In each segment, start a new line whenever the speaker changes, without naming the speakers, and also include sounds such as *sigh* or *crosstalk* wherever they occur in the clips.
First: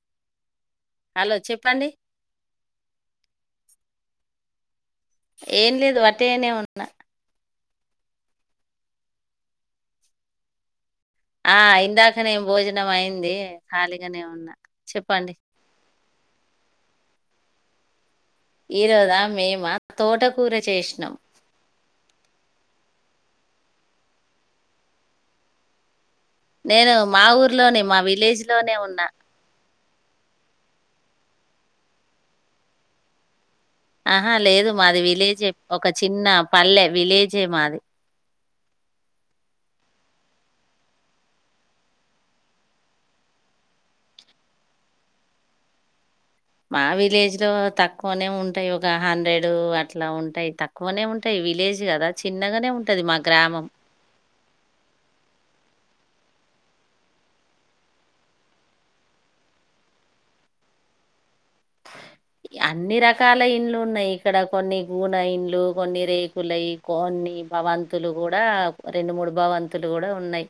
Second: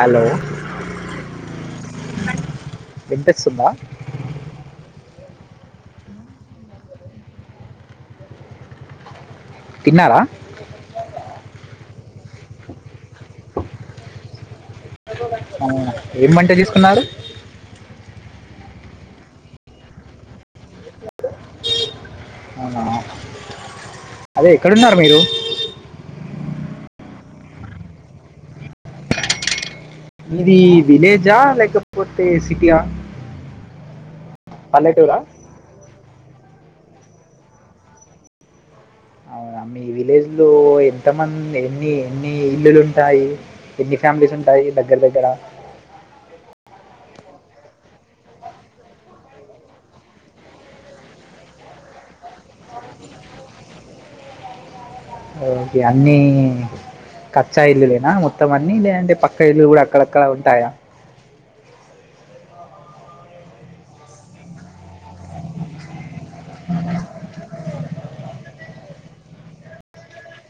Hello
hello చెప్పండి
వినిపిస్తుందా
ఏం లేదు అటేనే ఉన్నా
తిన్నారా
ఆ ఇందాకనేం భోజనం అయింది ఖాళీగానే ఉన్నా చెప్
ఏంవంట చేసుకున్నారు
ఈ రోజా మేమా తోటకూర చేసినాం
అవునా. అదే ఎక్కడున్నారు మీరు
నేను మా ఊర్లోనే మా విలేజ్ లోనే ఉన్నా
ఇది విలేజా లేకపోతే సిటీయా
ఆహా లేదు మాది
పల్లెటూరా
విలేజే ఒక చిన్న పల్లె విలేజే మాది
ఈ విలేజ్ లో ఎంత మంది ఎన్ని ఎన్ని ఇల్లులు ఉంటాయి ఎన్ని ఫ్యామిలీస్ ఉంటాయి దగ్గర దగ్గర
మా విలేజ్ లో తక్కువనే ఉంటాయి ఒక హండ్రెడ్ అట్లా ఉంటాయి తక్కువనే ఉంటాయి విలేజ్ కదా చిన్నగానే ఉంటది మా గ్రామం
ఓకే అన్ని కచ్చా ఇల్లులేనా మొత్తం అన్నీ లేదంటే పక్క ఇల్లు కూడా అక్కడక్కడ ఉంటాయా ఆ
అన్ని రకాల ఇండ్లు ఉన్నాయి ఇక్కడ కొన్ని గూన ఇండ్లు కొన్ని రేకులై కోన్ని భవంతులు కూడా రెండు మూడు భవంతులు కూడా ఉన్నాయి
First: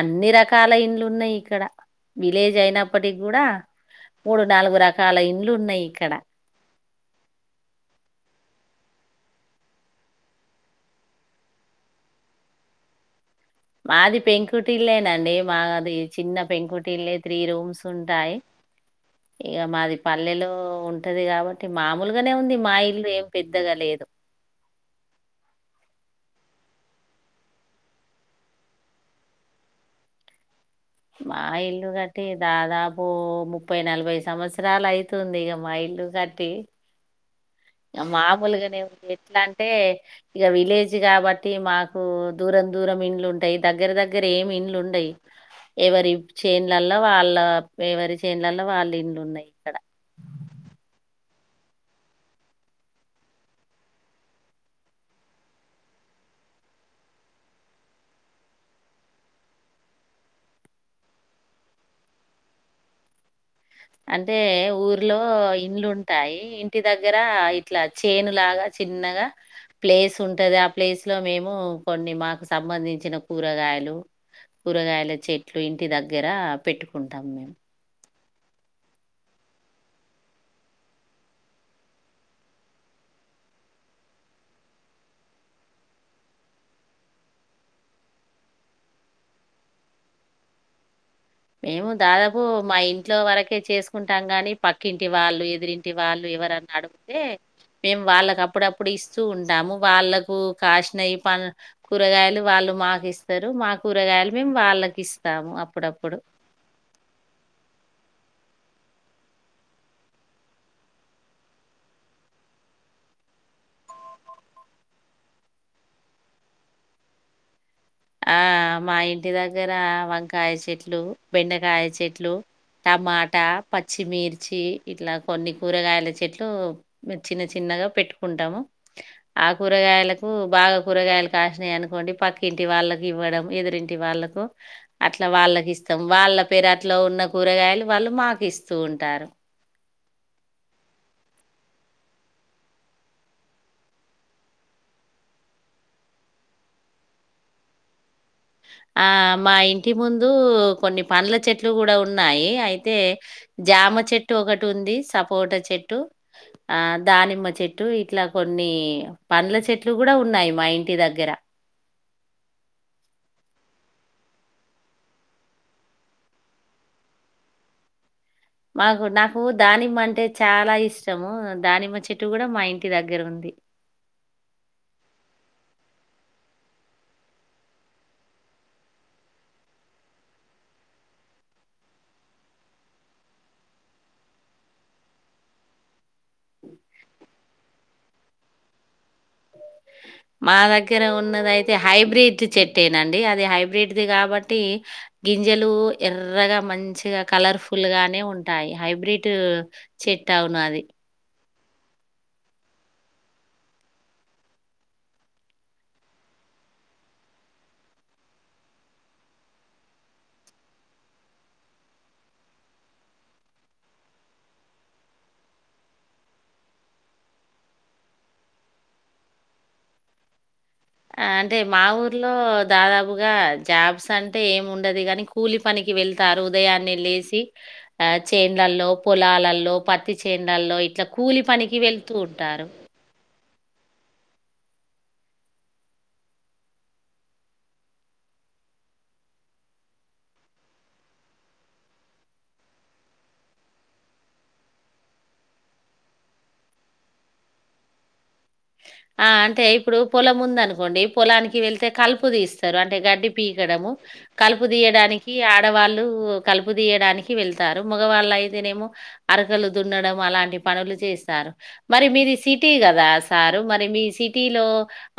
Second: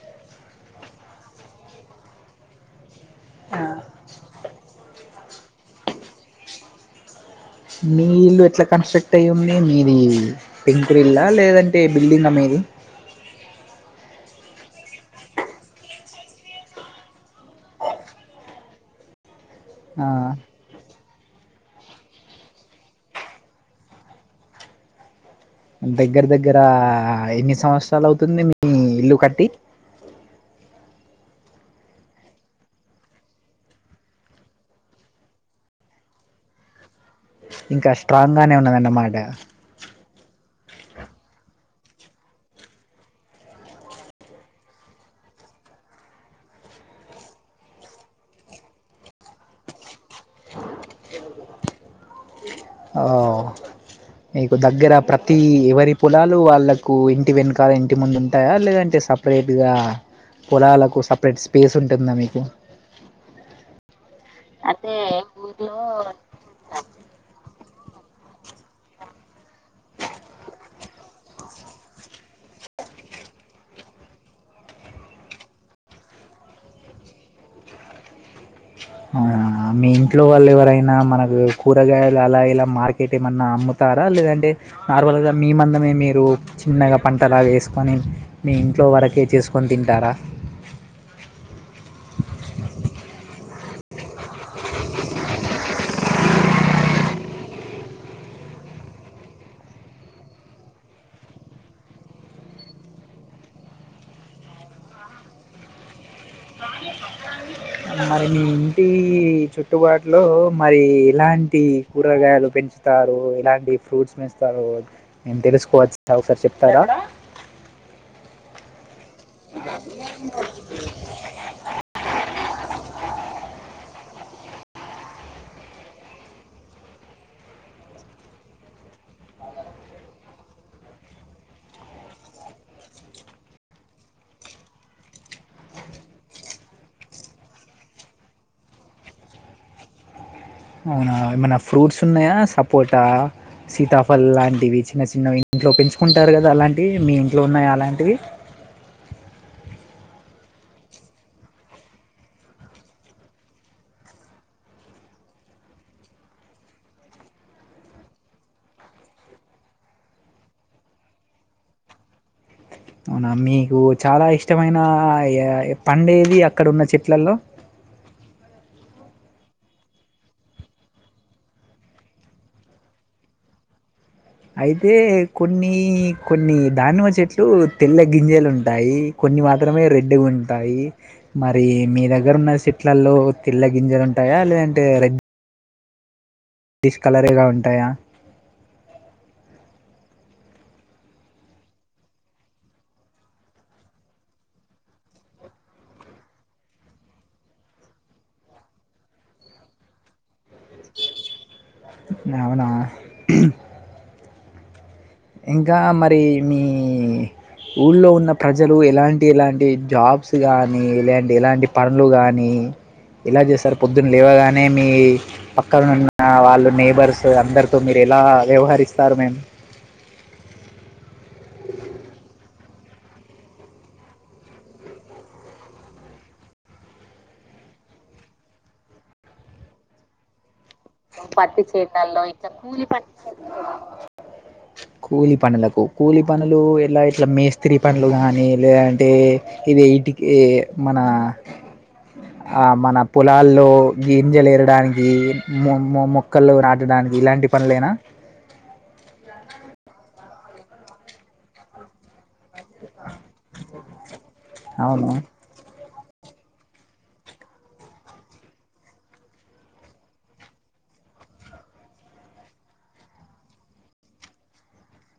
అన్ని రకాల ఇండ్లు ఉన్నాయి ఇక్కడ విలేజ్ అయినప్పటికి కూడా మూడు నాలుగు రకాల ఇండ్లు ఉన్నాయి ఇక్కడ
మీ ఇల్లు ఎట్లా కన్స్ట్రక్ట్ అఈ ఉంది మీది పెంకుట ఇళ్ల లేదంటే బిల్డింగ్ గా మీది టీవీ సౌండ్
మాది పెంకుటిలేనండి మాది చిన్న పెంకుటిలే త్రీ రూమ్స్ ఉంటాయి
టీవీ సౌండ్
ఇక మాది పల్లెలో ఉంటది కాబట్టి మామూలుగానే ఉంది మా ఇల్లు ఏం పెద్దగా లేదు
దగ్గర దగ్గర ఎన్ని సంవత్సరాలు అవుతుంది మీ ఇల్లు కట్టి
మా ఇల్లు కట్టి దాదాపు ముప్పై నలభై సంవత్సరాలు అయితుంది ఇక మా ఇల్లు ఇల్లు కట్టి
ఇంకా స్ట్రాంగ్ గానే
మామూలుగానే ఉంది
ఉన్నదన్నమాట
ఎట్లా అంటే ఇక విలేజ్ కాబట్టి మాకు దూరం దూరం ఇండ్లు ఉంటాయి దగ్గర దగ్గర ఏమి ఇండ్లు ఉండయి ఎవరి చేనులలో వాళ్ళ ఎవరి చేనులల్లో వాళ్ళ ఇండ్లు ఉన్నాయి ఇక్కడ
కుచ్చి సౌండ్ ఓ మీకు దగ్గర ప్రతి ఎవరి పొలాలు వాళ్ళలకు ఇంటి వెనకాల ఇంటి ముందు ఉంటాయా లేదంటే సపరేట్గా పొలాలకు సపరేట్గా స్పేస్ ఉంటుందా మీకు
అంటే ఊర్లో ఇండ్లు ఉంటాయి ఇంటి దగ్గర ఇట్లా చేను లాగా చిన్నగా ప్లేస్ ఉంటది ఆ ప్లేస్ లో మేము కొన్ని మాకు సంబంధించిన కూరగాయలు కూరగాయల చెట్లు ఇంటి దగ్గర పెట్టుకుంటాం మేము
ఆ మీ ఇంట్లో వాళ్ళు ఎవరైనా మనకు కూరగాయలు అలా ఇలా మార్కెట్ ఏమన్నా అమ్ముతార లేదంటే నార్మల్ గా మీ మందమే మీరు చిన్నగా పంటలా వేసుకొని మీ ఇంట్లో ఇంట్లో వరకే చేసుకొని తింటారా
మేము దాదాపు మా ఇంట్లో వరకే చేసుకుంటాం గాని పక్కింటి వాళ్ళు ఎదిరింటి వాళ్ళు ఎవరన్నా ఆడుగుతే మేము వాళ్ళకి అప్పుడప్పుడు ఇస్తూ ఉంటాము వాళ్ళలకు కాసినై కూరగాయలు వాళ్ళ వాళ్లు మాకు ఇస్తారు మా కూరగాయలు మేము వాళ్ళకి ఇస్తాము అప్పుడప్పుడు
మరి మీ ఇంటి చుట్టుబాటులో మరి ఎలాంటి కూరగాయలు పెంచుతారు ఎలాంటి ఫ్రూట్స్ వేస్తారో తెలుసుకోవచ్చ ఒకసారి చెప్తారా
ఆ మా ఇంటి దగ్గర వంకాయ చెట్లు బెండకాయ చెట్లు టమాటా పచ్చిమిర్చి ఇట్లా కొన్ని కూరగాయల చెట్లు చిన్నగ చిన్నగా పెట్టుకుంటాము ఆ కూరగాయలకు బాగా కూరగాయలు కాసినయినుకోండి వాళ్ళకి ఇవ్వడం ఎదురింటి వాళ్ళకు అట్లా వాళ్ళకి ఇస్తాం వాళ్ళ పెరట్లో అట్లా ఉన్న కూరగాయలు డాడీ వాళ్ళు మాకు ఇస్తూ ఉంటారు
ఏమైనా ఫ్రూట్స్ ఉన్నాయా సపోటా సీతాఫల్ లాంటివి చిన్న చిన్నవి ఇంట్లో పెంచుకుంటారు కదా అలాంటివి మీ ఇంట్లో ఉన్నాయి అలాంటివి
ఆ మా ఇంటి ముందు కొన్ని పండ్ల చెట్లు కూడా ఉన్నాయి అయితే జామ చెట్టు ఒకటి ఉంది సపోట చెట్టు ఆ దానిమ్మ చెట్టు ఇట్లా కొన్ని పండ్ల చెట్లు కూడా ఉన్నాయి మా ఇంటి దగ్గర
అవునా మీకు చాలా ఇష్టమైన పండేది అక్కడ ఉన్న చెట్లల్లో *inaudible*
మాకు నాకు దానిమ్మ అంటే చాలా ఇష్టము దానిమ్మ చెట్టు కూడా మా ఇంటి దగ్గర ఉంది
*inaudible* అయితే కొన్ని కొన్ని దానిమ్మ చెట్లు తెల్ల గింజలు ఉంటాయి కొన్ని న్ని మాత్రమే రెడ్ ఉంటాయి మరి మీ దగ్గర ఉన్న చెట్లలో తెల్ల గింజలు ఉంటాయా యా లేదంటే రెడ్ డ్డిష్ కలర్లో ఉంటాయా *inaudible*
మా దగ్గర ఉన్నదయితే హైబ్రిడ్ చెట్టేనండి అది హైబ్రిడ్ది కాబట్టి గింజలు ఎర్రగా మంచిగా కలర్ఫుల్ గానే ఉంటాయి హైబ్రిడ్ చెట్టు అవును అది
అవునా ఇంకా మరి మీ ఊళ్ళో ఉన్న ప్రజలు ఎలాంటి ఎలాంటి జాబ్స్ కానీ ఎలాంటి ఎలాంటి పనులు కానీ ఎలా చేస్తారు పొద్దున లేవగానే మీ పక్కనున్న వాళ్ళు నేబర్స్ అందరితో మీరు ఎలా వ్యవహరిస్తారు మేడమ్
ఆ అంటే మా ఊర్లో దాదాపుగా జాబ్స్ అంటే ఏమి ఉండది కాని కూలి పనికి వెళ్తారు ఉదయాన్నే లేసి ఆ చేండ్లల్లో పొలాలలో పత్తి చేలల్లో
పత్తి చేల్లలో ఇట్ల కూలిపని కూలి పనులకు కూలి పనులు ఎలా ఇట్లా మేస్త్రి పనులు గానీ లేదంటే ఇది టి మన ఆ మన పొలాల్లో గింజలేరడానికి మొ మొక్కలు నాటడానికి ఇలాంటి పనులేనా
ఆ అంటే ఇప్పుడు పొలం ఉందనుకోండి పొలానికి వెళ్తే కలుపు తీస్తం స్తరు అంటే గడ్డి పీకడము కలుపు
అవును
తీయడానికి ఆడవాళ్ళ ళ్ళు కలుపు తీయడానికి వెళ్తారు మగవాళ్ళ అయితేనేమో అరకలు దున్నడం అలాంటి పనులు చేస్తారు మరి మీది సిటీ కదా సార్ మరి మీ సిటీలో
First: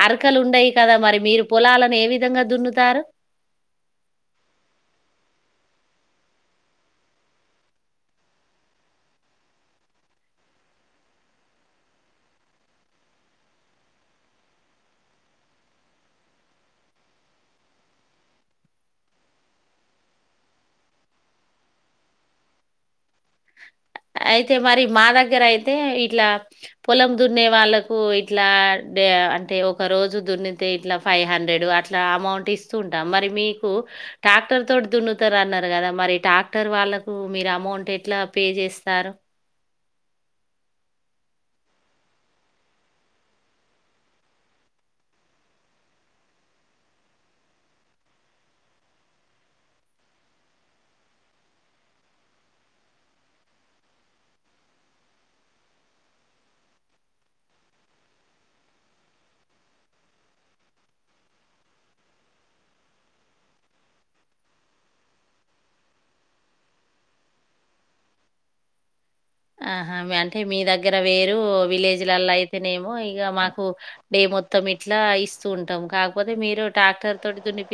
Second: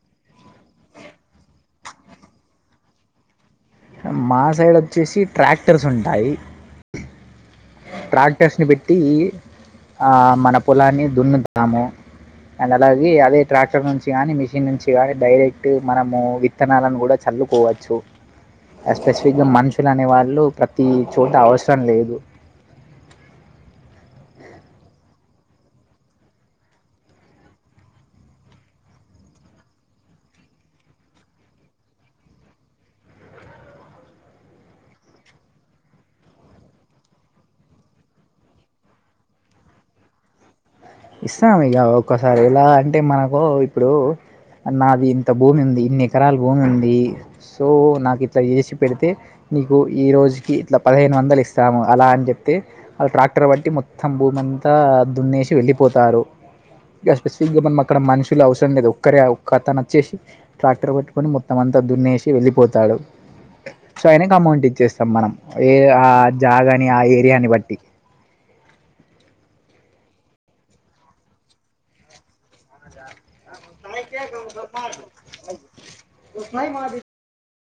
అరకలు ఉండయి కదా మరి మీరు పొలాలను ఏ విధంగా దున్నుతారు
మా సైడ్ వచ్చేసి ట్రాక్టర్స్ ఉంటాయి ట్రాక్టర్స్ ని పెట్టి ఆ మన పొలాన్ని దున్నుతాము అండ్ అలాగే అదే ట్రాక్టర్ నుంచి గాని మిషిన్ నుంచి గాని డైరెక్ట్ మనము విత్తనాలను కూడా చ చల్లుకోవచ్చు స్పెసిఫిక్ గా మనుషులు అనే వాళ్ళు ప్రతి చోట అవసరం లేదు
అయితే మరి మా దగ్గర అయితే ఇట్లా పొలం దున్నే వాళ్ళకు ఇట్లా అంటే ఒక రోజు దున్నితే ఇట్లా ఫైవ్ హండ్రెడ్ అట్లా అమౌంట్ ఇస్తూ ఉంటాం మరి మీకు టాక్టర్ తోటి దున్నుతరు అన్నరు కదా మరి ట్రాక్టర్ వాళ్ళకు మీరు అమౌంట్ ఎట్లా పే చేస్త స్తారు
ఇస్తాం ఇక ఒక్కసారి ఎలా అంటే మనకు ఇప్పుడు నాది ఇంత భూమి ఉంది ఇన్ని ఎకరాల భూమి ఉంది సో నాకు ఇట్ల చేసి పెడితే నీకు ఈ రోజుకి ఇట్ల పదిహేను వందలు ఇస్తాము అలా అని చెప్తే వాళ్ళు ట్రాక్టర్ బట్టి మొత్తం భూమ అంతా దున్నేసి వెళ్ళిపోతారు ఇగ స్పెసిఫిక్గా మనం అక్కడ మనుషులు అవసరం లేదు ఒక్కరే ఒక్కతను వచ్చేసి ట్రాక్టర్ పట్టుకొని మొత్తం అంత దున్నేసి వెళ్ళిపోతాడు సో అయినక అమౌంట్ ఇచ్చేస్తాం మనం ఏ ఆ జాగని ఆ ఏరియాని బట్టి
ఆహా అంటే మీ దగ్గర వేరు విలేజ్లలో అయితేనేమో ఇక మాకు డే మొత్తం ఇట్లా ఇస్తూ ఉంటాం కాకపోతే మీరు ట్రాక్టర్ తోటి దున్ని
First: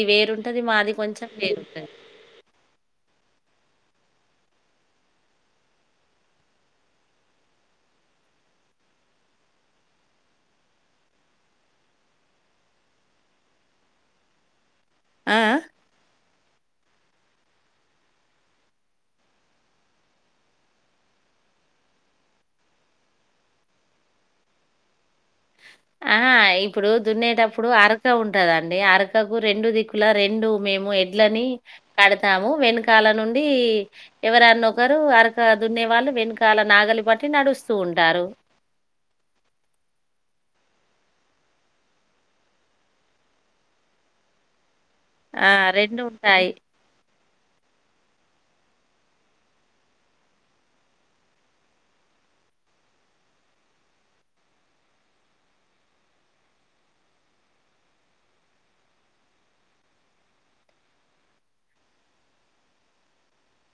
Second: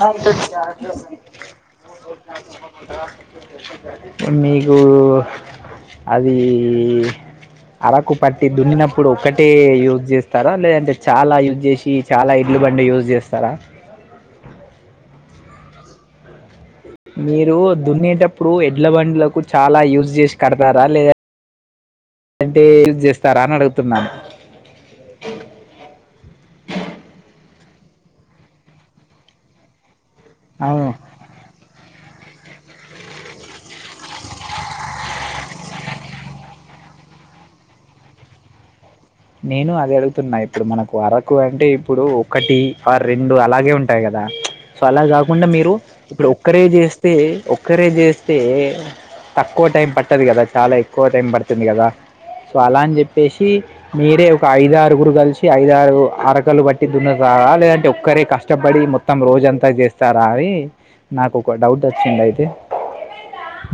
ప్ర విచార
మాది కొంచెం వేరుంటది.
సం మీకు అది అరకు పట్టి దున్నినప్పుడు ఒక్కటే యూజ్ చేస్తారా లేదంటే చాలా యూజ్ చేసి చాలా బండి యూజ్ చేస్తారా
ఆ
మీరు దున్నేటప్పుడు ఎడ్ల బండ్లకు చాలా యూజ్ చేసి కడతారా లేదా అట్టే యూజ్ చేస్తారా అని అడుగుతున్నా
అహా ఇప్పుడు దున్నేటప్పుడు అరక ఉంటదండి అరకకు రెండు దిక్కు ల రెండు
అవును
మేము ఎడ్లని కడతాము వెనకాల నుండి ఎవరన్న ఒకరు అరక దున్నే వాళ్ళు వెనకాల నాకు నాగలి పట్టి నడుస్తూ ఉంటారు
ఆ నేను అదే అడుగుతున్నా ఇప్పుడు మనకు అరకు అంటే ఇప్పుడు ఒకటి ఆ రెండు అలాగే ఉంటాయి కదా సో అలా కాకుండా
ఆ!
మీరు ఇప్పుడు
ఉంటాయి.
ఒక్కరే చేస్తే ఒక్కరే చేస్తే తక్కువ టైం పట్టది కదా చాలా ఎక్కువ టైం పడుతుంది కదా సో అలా అని చెప్పేసి మీరే ఒక ఐదారుగురు కలిసి ఐదారు అరకలు బట్టి దున్నుతారా లేదంటే ఒక్కరే కష్టపడి మొత్తం రోజు అంతా చేస్తారా అని నాకు ఒక డౌట్ వచ్చింది అయితే కదా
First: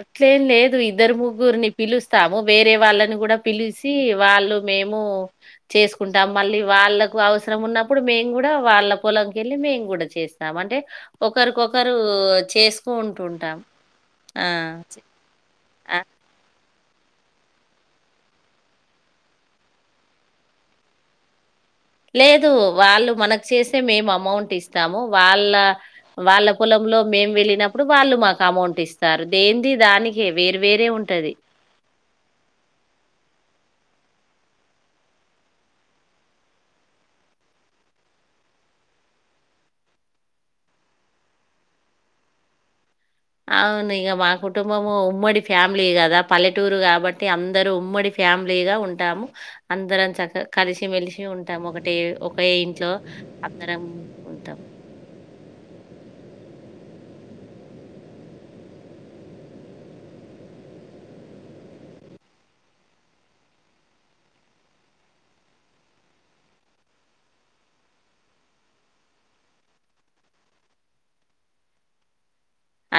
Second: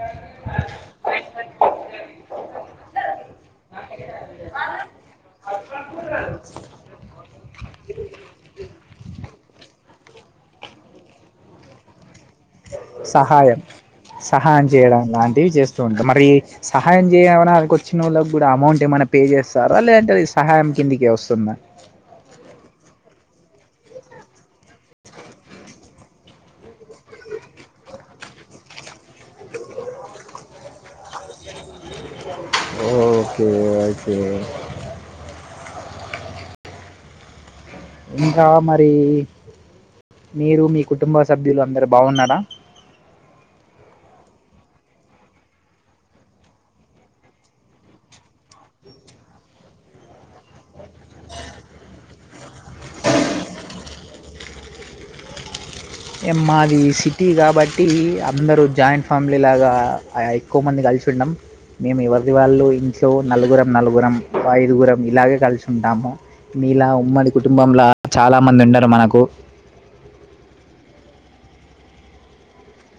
అట్లేం లేదు ఇద్దరు ముగ్గురిని పిలుస్తాము వేరే వాళ్ళని కూడా పిలిసి వాళ్ళు మేము చేసుకుంటాం మళ్ళీ వాళ్ళకు అవసరం అవసరం ఉన్నప్పుడు మేము కూడా వాళ్ళ పొలంకి వెళ్ళి మేము కూడా చేస్తాం అంటే ఒకరికొకరు చేసుకు ఉంటుంటాం
హాన్ చేయడం లాంటివి చేస్తూ ఉంటాయి మరి సహాయం చేయమన్నా అక వచ్చిన వాళ్ళకి కూడా అమౌంట్ ఏమైన్నా పే చేస్తారా లేదంటే సహాయం కిందికి వస్తుందా
లేదు వాళ్ళు మనకు చేస్తే మేము అమౌంట్ ఇస్తాము వాళ్ళ వాళ్ళ పొలం లో మేము వెళ్ళినప్పుడు వాళ్ళు మాకు అమౌంట్ ఇస్తారు దేంది దానికే వేరు వేరే ఉంటది
ఓకే ఓకే ఇంకా మరి మీరు మీ కుటుంబ సభ్యులు అందరు బాగున్నారా
అవును ఇక మా కుటుంబము ఉమ్మడి ఫ్యామిలీ కదా పల్లెటూరు కాబట్టి అందరు ఉమ్మడి ఫ్యామిలీగా ఉంటాము అందరం చక్క కలిసిమెలిసి ఉంటాము ఒకటి ఒకే ఇంట్లో అందరం ఉంటాం
*inaudible* ఏ మాది సిటీ కాబట్టి అందరు జాయింట్ ఫ్యామిలీ లాగా ఎక్కువ మంది *unintelligible* మేము ఎవరిది వాళ్ళు ఇంట్లో నలుగురం నలుగురం ఐదుగురం ఇలాగే కలిసి ఉంటాము మీలా ఉమ్మడి కుటుంబంలా చాలా మంది ఉండరు మనకు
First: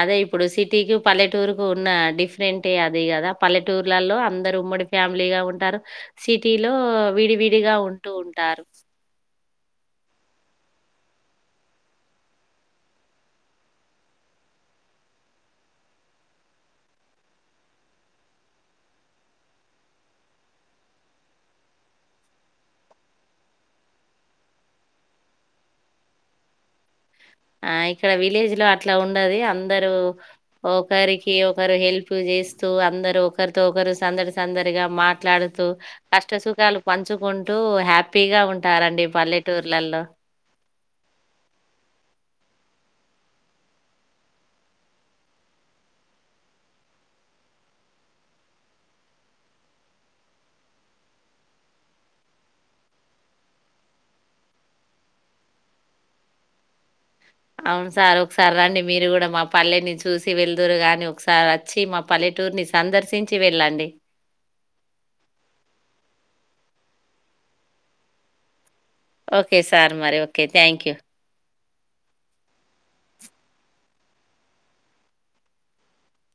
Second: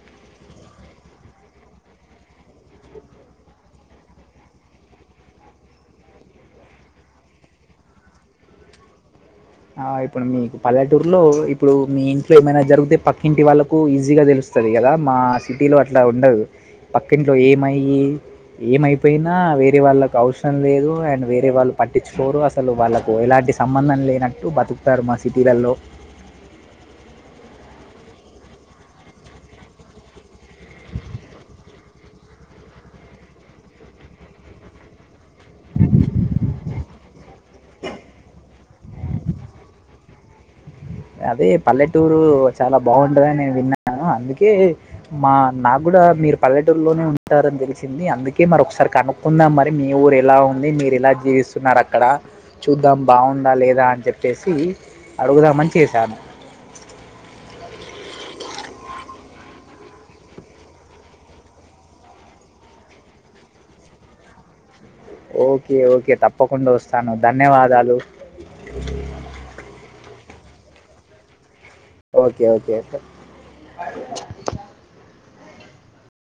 అదే ఇప్పుడు సిటీకి పల్లెటూరుకు ఉన్న డిఫరెంటే అది కదా పల్లెటూర్లలో అందరు ఉమ్మడి ఫ్యామిలీగా ఉంటారు సిటీలో విడివిడిగా ఉంటూ ఉంటారు
ఆ ఇప్పుడు మీకు పల్లెటూరు లో ఇప్పుడు మీ ఇంట్లో ఏమైనా జరిగుతే పక్కింటి వాళ్ళకు ఈజీగా తెలుస్ స్తది కదా మా సిటీలో అట్లా ఉండదు పక్కంట్లో ఏమయి ఏమైపోయినా వేరే వాళ్ళకు అవసరం లేదు అండ్ వేరే వాళ్ళు పట్టించుకోరు అసలు వాళ్ళలకు ఎలాంటి సంబంధం లేనట్టు బతుకుతారు మా సిటీలలో
ఆ ఇక్కడ విలేజ్ లో అట్లా ఉండది అందరు ఒకరికి ఒకరు హెల్ప్ చేసి చేస్తూ అందరు ఒకరితో ఒకరు సందడి సందడిగా మాట్లాడుతూ కష్ట సుఖాలు పంచుకుంటూ హ్యాపీగా ఉంటారండి పల్లెటూర్లలో
అదే పల్లెటూరు చాలా బాగుంటదని నేను విన్నాను అందుకే మా నాకు అంతా మీరు పల్లెటూరులోనే ఉంటారని తెలిసింది అందుకే మరి ఒకసారి కనుక్కుందాం మరి మీ ఊరు ఎలా ఉంది ఎలా జీవిస్తున్నారు అక్కడ చూద్దాం బాగుందా లేదా అని చెప్పేసి అడుగుదాము చేశాను
అవును సార్ ఒకసారి రండి మీరు కూడా మా పల్లెని చూసి వెళదురు కానీ ఒకసారి వచ్చి మా పల్లెటూరు సందర్శించి వెళ్ళండి
ఓకే ఓకే తప్పకుండా వస్తాను ధన్యవాదాలు
ఓకే సార్ మరి okay thank you.
Okay okay